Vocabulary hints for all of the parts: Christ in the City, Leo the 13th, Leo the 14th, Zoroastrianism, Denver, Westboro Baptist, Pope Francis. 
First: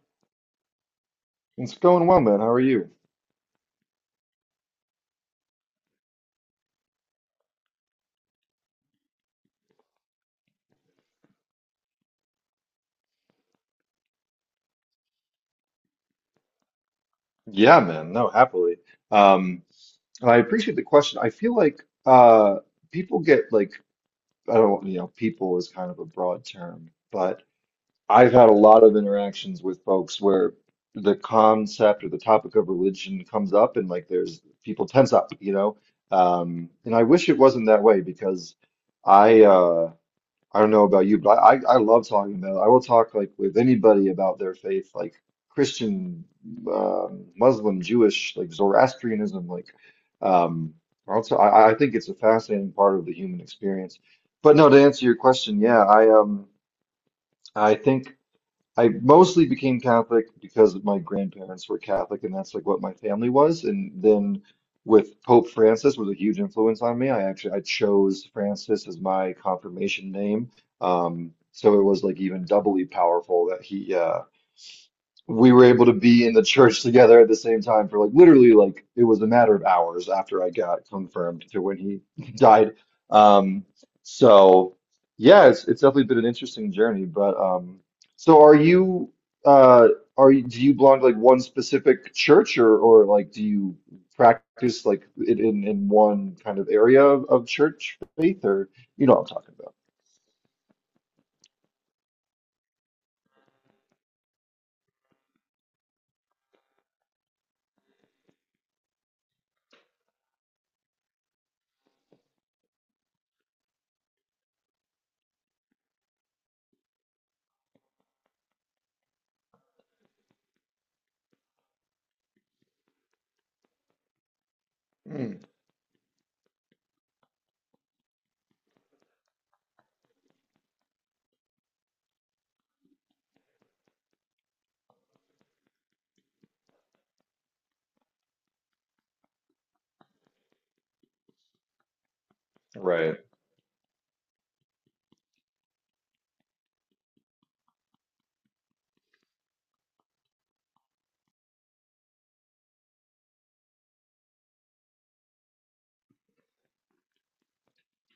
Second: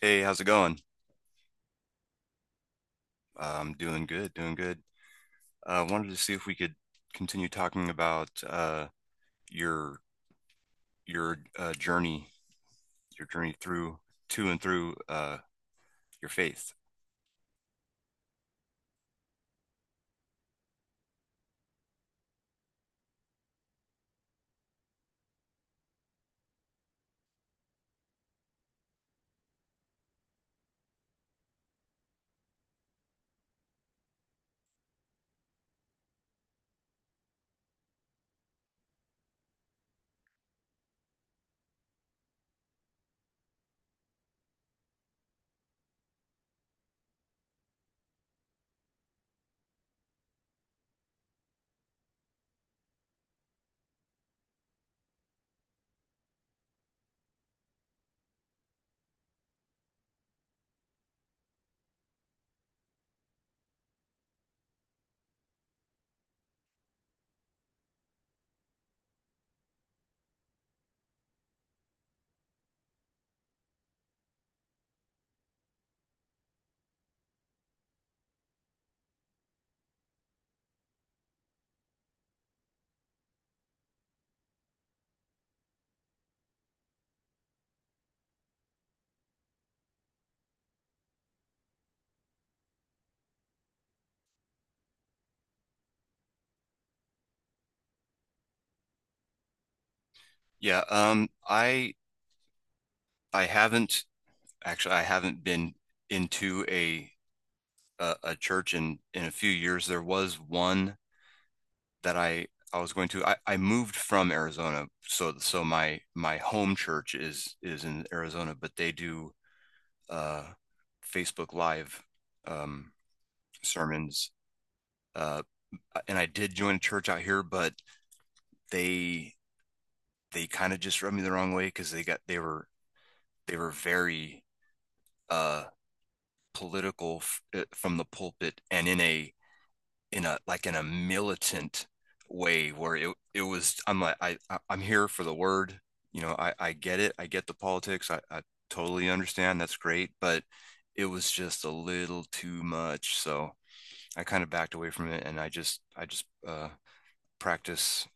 Hey, how's it going? It's going well, man. How are you? I'm doing good, doing good. Wanted to see if we could continue talking about your your journey, your journey through to and through your faith. Yeah, man. No, happily. Um, and I appreciate the question. I feel like people get like, I don't, people is kind of a broad term, but I've had a lot of interactions with folks where the concept or the topic of religion comes up and like there's people tense up, you know? And I wish it wasn't that way because I uh I don't know about you, but I love talking about it. I will talk like with anybody about their faith, like Christian, Muslim, Jewish, like Zoroastrianism, um, also I think it's a fascinating part of the human experience. But no, to answer your question, yeah, I think. I mostly became Catholic because my grandparents were Catholic, and that's like what my family was. And then with Pope Francis was a huge influence on me. I actually I chose Francis as my confirmation name. So it was like even doubly powerful that he we were able to be in the church together at the same time for like literally like it was a matter of hours after I got confirmed to when he died. Um, so yeah, it's definitely been an interesting journey. But so are you uh are you, do you belong to like one specific church, or like do you practice like in one kind of area of church faith, or you know what I'm talking about? Yeah, um, I I haven't actually I haven't been Into a church in a few years. There was one that I was going to. I moved from Arizona, so my home church is in Arizona, but they do uh, Facebook Live um, sermons. Mm. Uh, and I did join a church out here, but they they kind of just rubbed me the wrong way because they were very uh, political from the pulpit and in a militant way where it Right. it was I'm like I I'm here for the word. You know, I get it. I get the politics. I totally understand. That's great, but it was just a little too much. So I kind of backed away from it, and I just practice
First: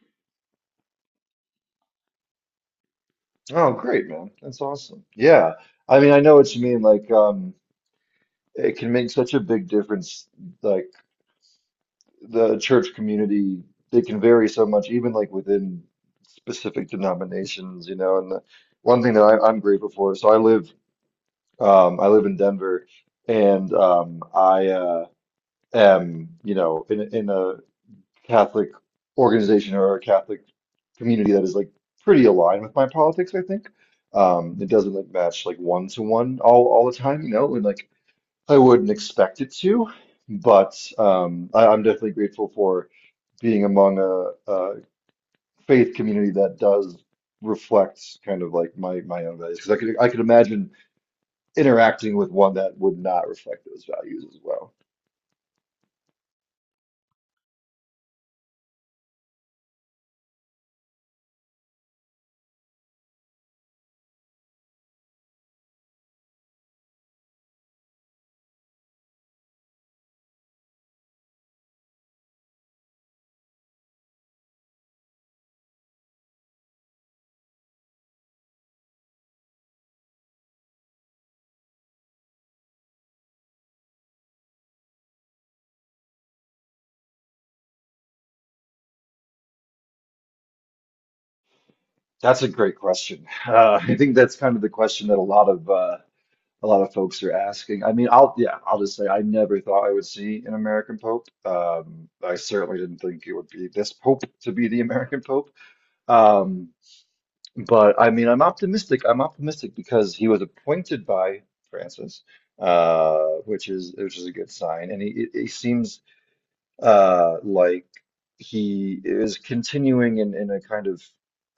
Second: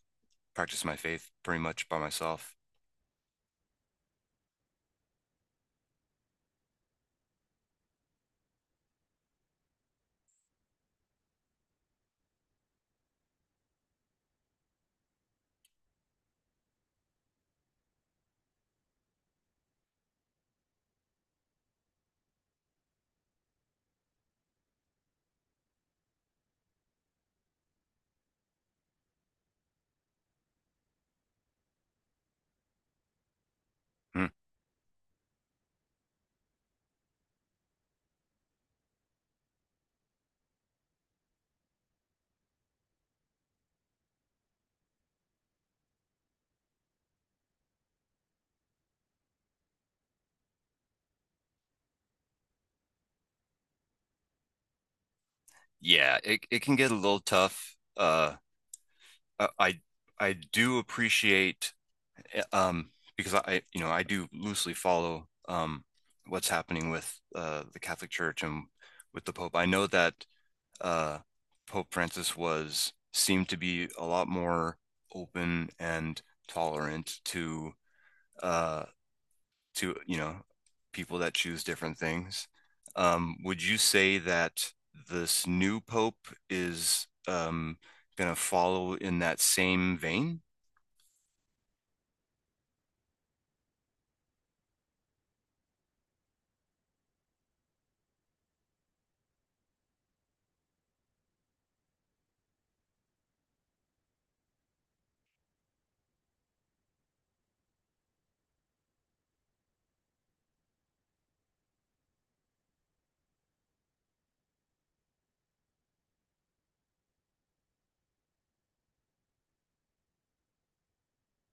practice my faith pretty much by myself. Oh, great, man. That's awesome. Yeah. I mean, I know what you mean. Like, it can make such a big difference. Like, the church community, they can vary so much, even like within specific denominations, you know. One thing that I'm grateful for, so I live in Denver, and I am, you know, in, in a Catholic organization or a Catholic community that is like pretty aligned with my politics, I think. Hmm. It doesn't like match like one to one all the time, you know, and like I wouldn't expect it to, but I'm definitely grateful for being among a faith community that does reflect kind of like my own values because I could imagine interacting with one that would not reflect those values as well. Yeah, it can get a little tough. I do appreciate because I, you know, I do loosely follow what's happening with the Catholic Church and with the Pope. I know that uh, Pope Francis was seemed to be a lot more open and tolerant to uh, to, you know, people that choose different things. Would you say that this new pope is gonna follow in that same vein? That's a great question. I think that's kind of the question that a lot of folks are asking. I mean, I'll just say I never thought I would see an American Pope. I certainly didn't think it would be this Pope to be the American Pope. Um, but I mean, I'm optimistic. I'm optimistic because he was appointed by Francis, uh, which is a good sign, and he seems like he is continuing in a kind of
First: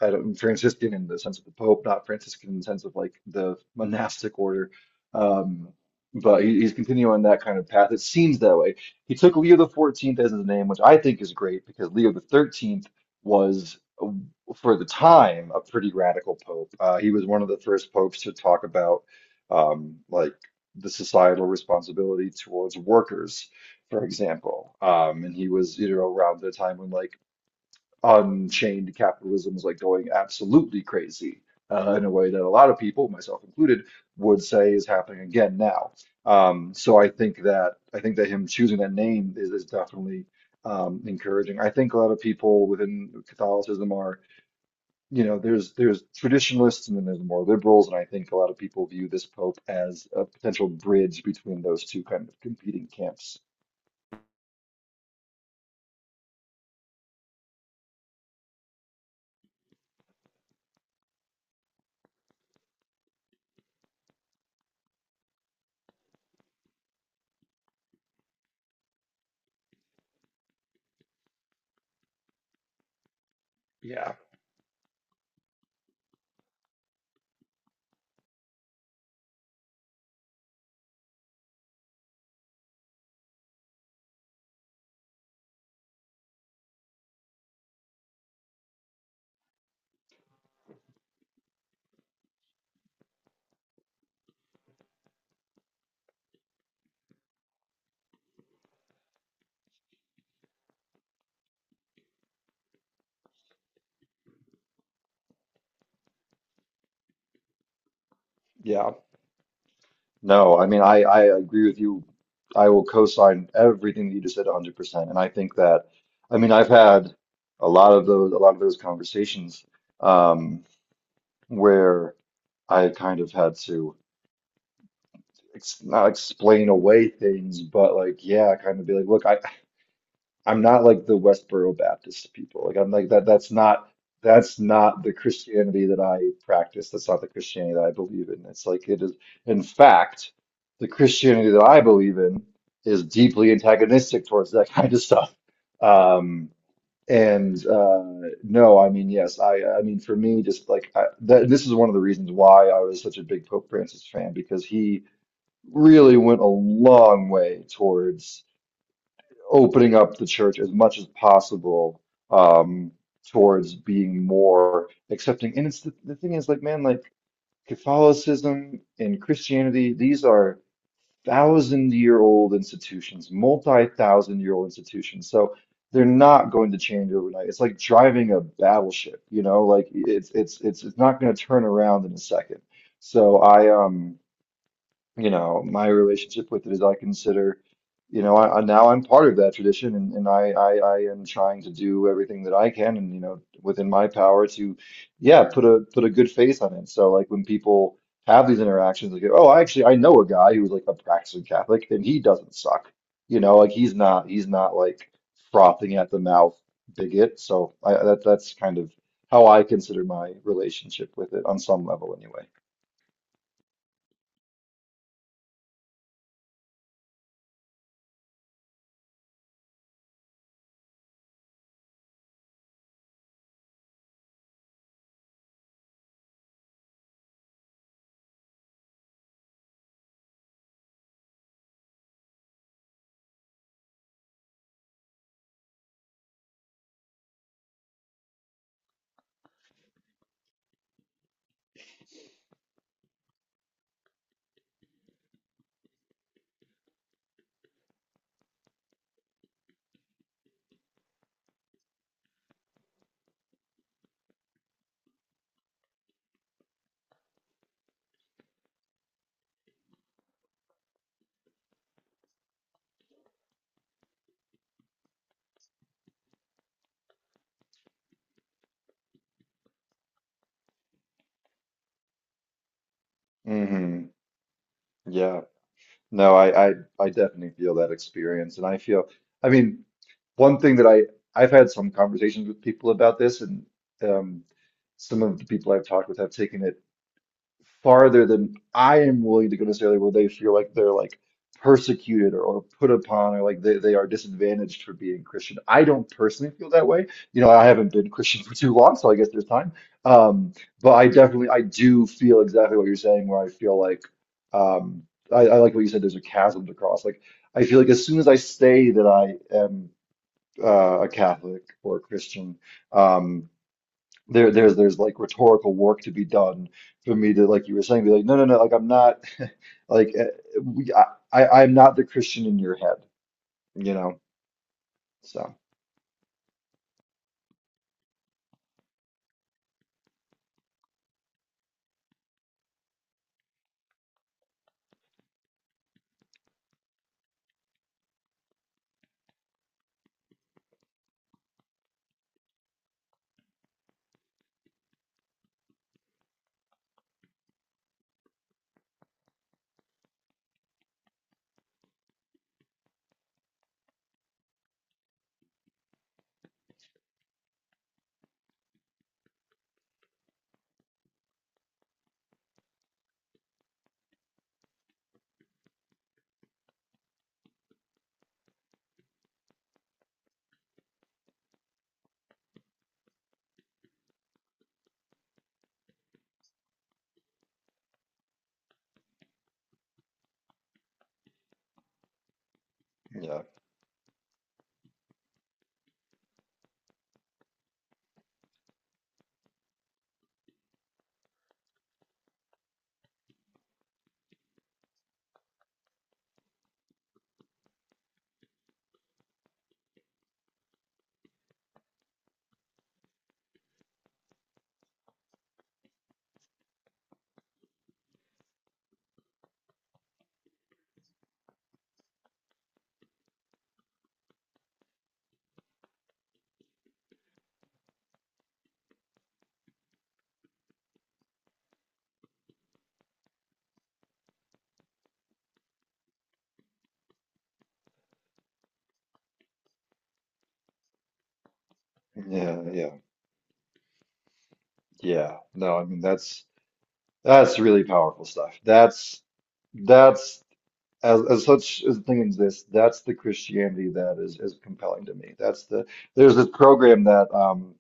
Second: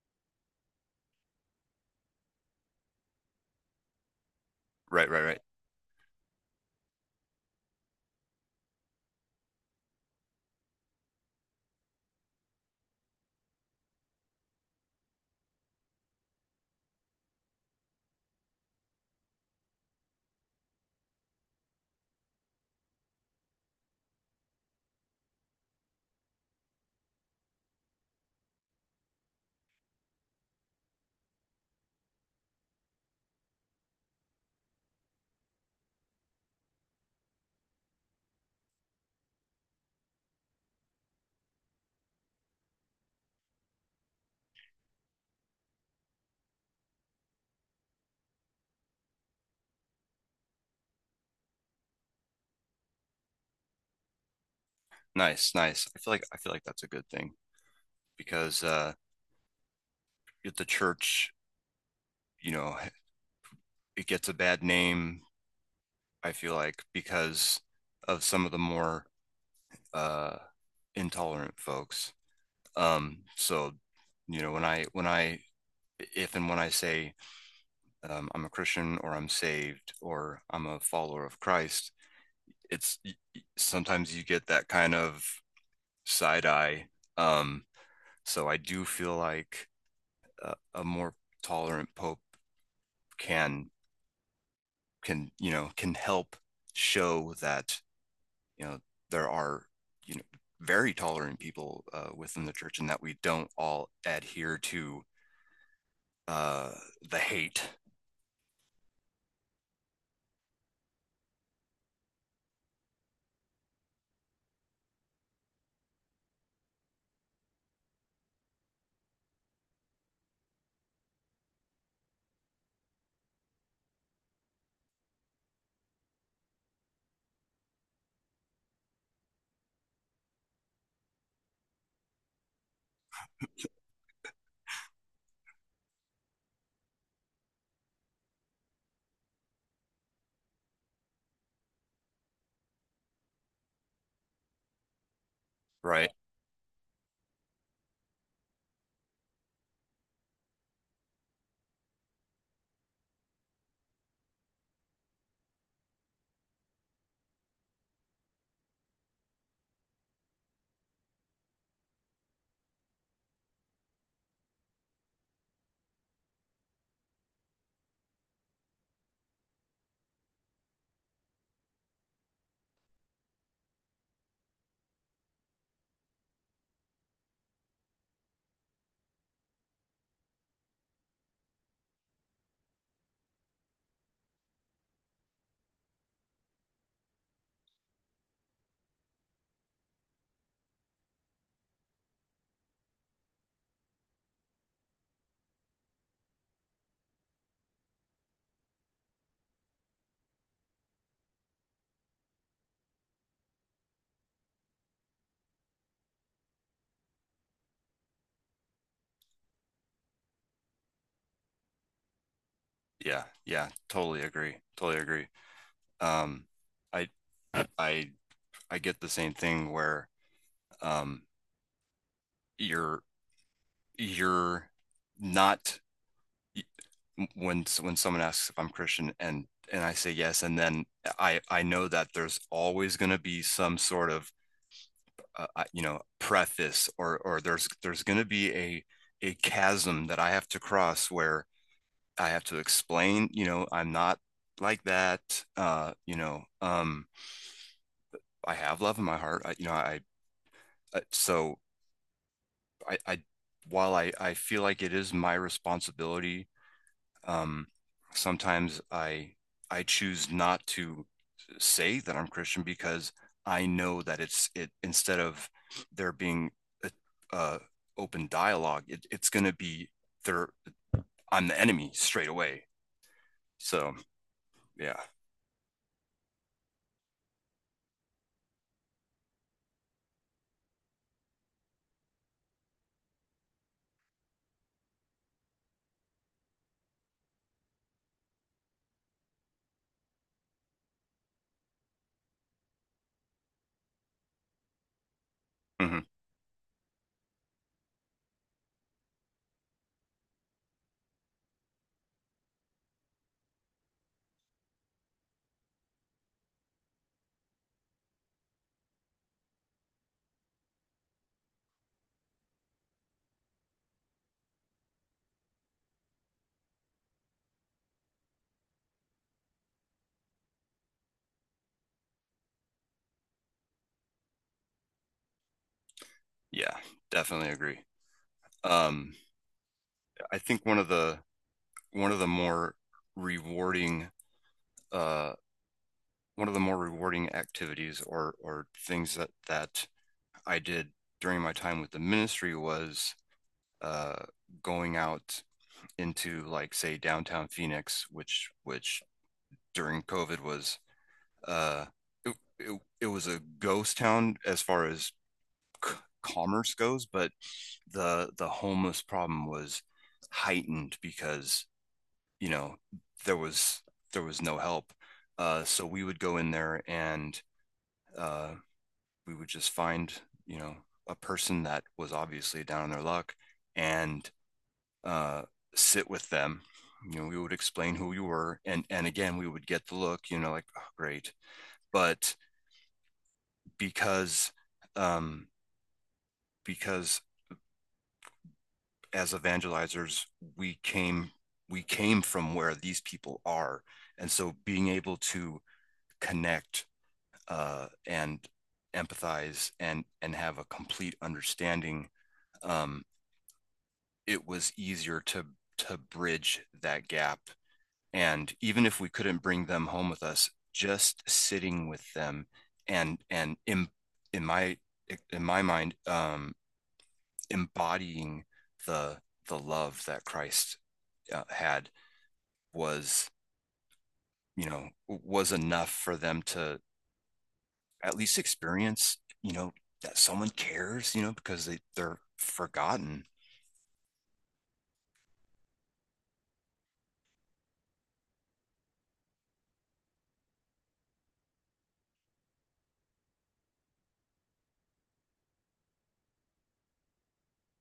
I don't, Franciscan in the sense of the Pope, not Franciscan in the sense of like the monastic order. Right, right, right. Um, but he's continuing on that kind of path. It seems that way. He took Leo the 14th as his name, which I think is great because Leo the 13th was for the time a pretty radical pope. He was one of the first popes to talk about like the societal responsibility towards workers, for example. And he was, you know, around the time when like unchained capitalism was like going absolutely crazy, in a way that a lot of people, myself included, would say is happening again now. So I think that him choosing that name is definitely encouraging. I think a lot of people within Catholicism are, you know, there's traditionalists and then there's more liberals, and I think a lot of people view this pope as a potential bridge between those two kind of competing camps. Nice, nice. I feel like that's a good thing because if the church, you know, it gets a bad name. I feel like because of some of the more uh, intolerant folks. So, Yeah, you know, when I if and when I say I'm a Christian or I'm saved or I'm a follower of Christ. It's sometimes you get that kind of side eye. Um, so I do feel like a more tolerant Pope can can, you know, can help show that, you know, there are, you know, very tolerant people within the church and that we don't all adhere to uh, the hate. yeah. No, I mean, I agree with you. I will co-sign everything that you just said 100%. And I think that, I mean, I've had a lot of those conversations, um, where I kind of had to ex, not explain away things, but like, yeah, kind of be like, look, I. I'm not like the Westboro Baptist people. Like I'm like that. That's not the Christianity that I practice. That's not the Christianity that I believe in. It's like it is. In fact, the Christianity that I believe in is deeply antagonistic towards that kind of stuff. Right? Um, and no, I mean yes, I mean for me, just like this is one of the reasons why I was such a big Pope Francis fan because he really went a long way towards opening up the church as much as possible, um, towards being more accepting. And it's the thing is, like, man, like Catholicism and Christianity, these are thousand year old institutions, multi-thousand year old institutions. So they're not going to change overnight. It's like driving a battleship, you know, like it's not going to turn around in a second. So I you know, my relationship with it is I consider, you know, I now I'm part of that tradition, and, and I am trying to do everything that I can, and you know, within my power to yeah put a put a good face on it. So like when people have these interactions, like oh, I actually I know a guy who's like a practicing Catholic and he doesn't suck. You know, like he's not like frothing at the mouth bigot. So I that that's kind of how I consider my relationship with it on some level anyway. Yeah. Yeah. Totally agree. Totally agree. um i i I get the same thing where um you're you're not when when someone asks if I'm Christian and I say yes and then I know that there's always going to be some sort of you know preface or there's going to be a chasm that I have to cross where I have to explain, you know, I'm not like that, you know, I have love in my heart. I, you know I so I while I feel like it is my responsibility, um, sometimes I choose not to say that I'm Christian because I know that it's it instead of there being a, a open dialogue, it's going to be there. I'm the enemy straight away. So Hmm. yeah. Yeah. No, I definitely feel that experience, and I feel, I mean, one thing that I, I've had some conversations with people about this, and um, some of the people I've talked with have taken it farther than I am willing to go necessarily where they feel like they're like persecuted or put upon or like they are disadvantaged for being Christian. I Mhm. don't personally feel that way. You know, I haven't been Christian for too long, so I guess there's time. Um, but I definitely I do feel exactly what you're saying where I feel like um I like what you said, there's a chasm to cross. Like I feel like as soon as I say that I am a Catholic or a Christian, um there's like rhetorical work to be done for me to, like you were saying, be like no no no, like I'm not like we, I, I'm not the Christian in your head, you know, so Yeah, definitely agree. Um, I think one of the more rewarding uh, one of the more rewarding activities or things that that I did during my time with the ministry was uh, going out into, like, say, downtown Phoenix, which during COVID was uh, it was a ghost town as far as c- commerce goes, but the homeless problem was heightened because, you know, there was there was no help. So we would go in there and uh, we would just find, you know, a person that was obviously down on their luck and uh, sit with them, you know, we would explain who we were, and again we would get the look, you know, like, oh, great, but yeah, because um because as evangelizers we came we came from where these people are, and so being able to connect and empathize and have a complete understanding, um it was easier to bridge that gap. And even if we couldn't bring them home with us, just sitting with them and in my in my mind, embodying the the love that Christ had was, you know, was enough for them to at least experience, you know, that someone cares, you know, because they they're yeah, yeah, forgotten. yeah, no I mean that's really powerful stuff, that's as such as the thing exists that's the Christianity that is compelling to me, that's the, there's this program that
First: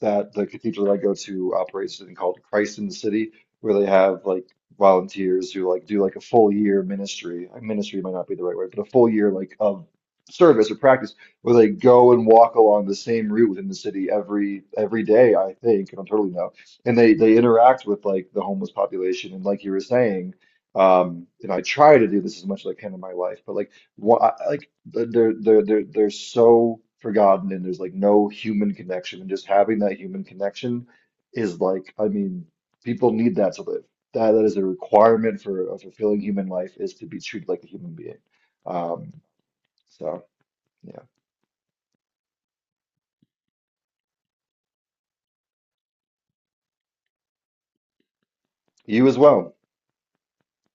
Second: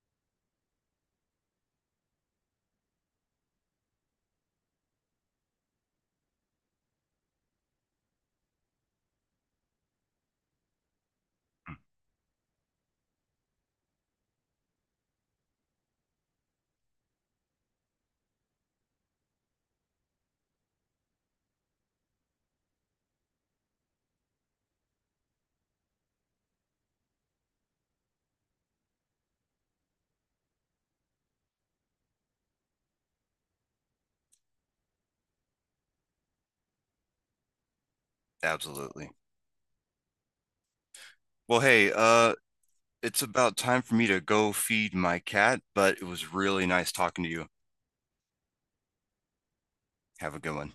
that the cathedral that I go to operates, something called Christ in the City, where they have like volunteers who like do like a full year ministry. Ministry might not be the right word, but a full year like of service or practice where they go and walk along the same route within the city every day, I think, and I'm totally no. And they interact with like the homeless population, and like you were saying, and I try to do this as much as I can in my life, but like what they're so forgotten, and there's like no human connection, and just having that human connection is like, I mean, people need that to live, that that is a requirement for a fulfilling human life, is to be treated like a human being. Absolutely. Um so yeah, Well, hey, it's about time for me to go feed my cat, but it was really nice talking to you. you as well. Have a good one.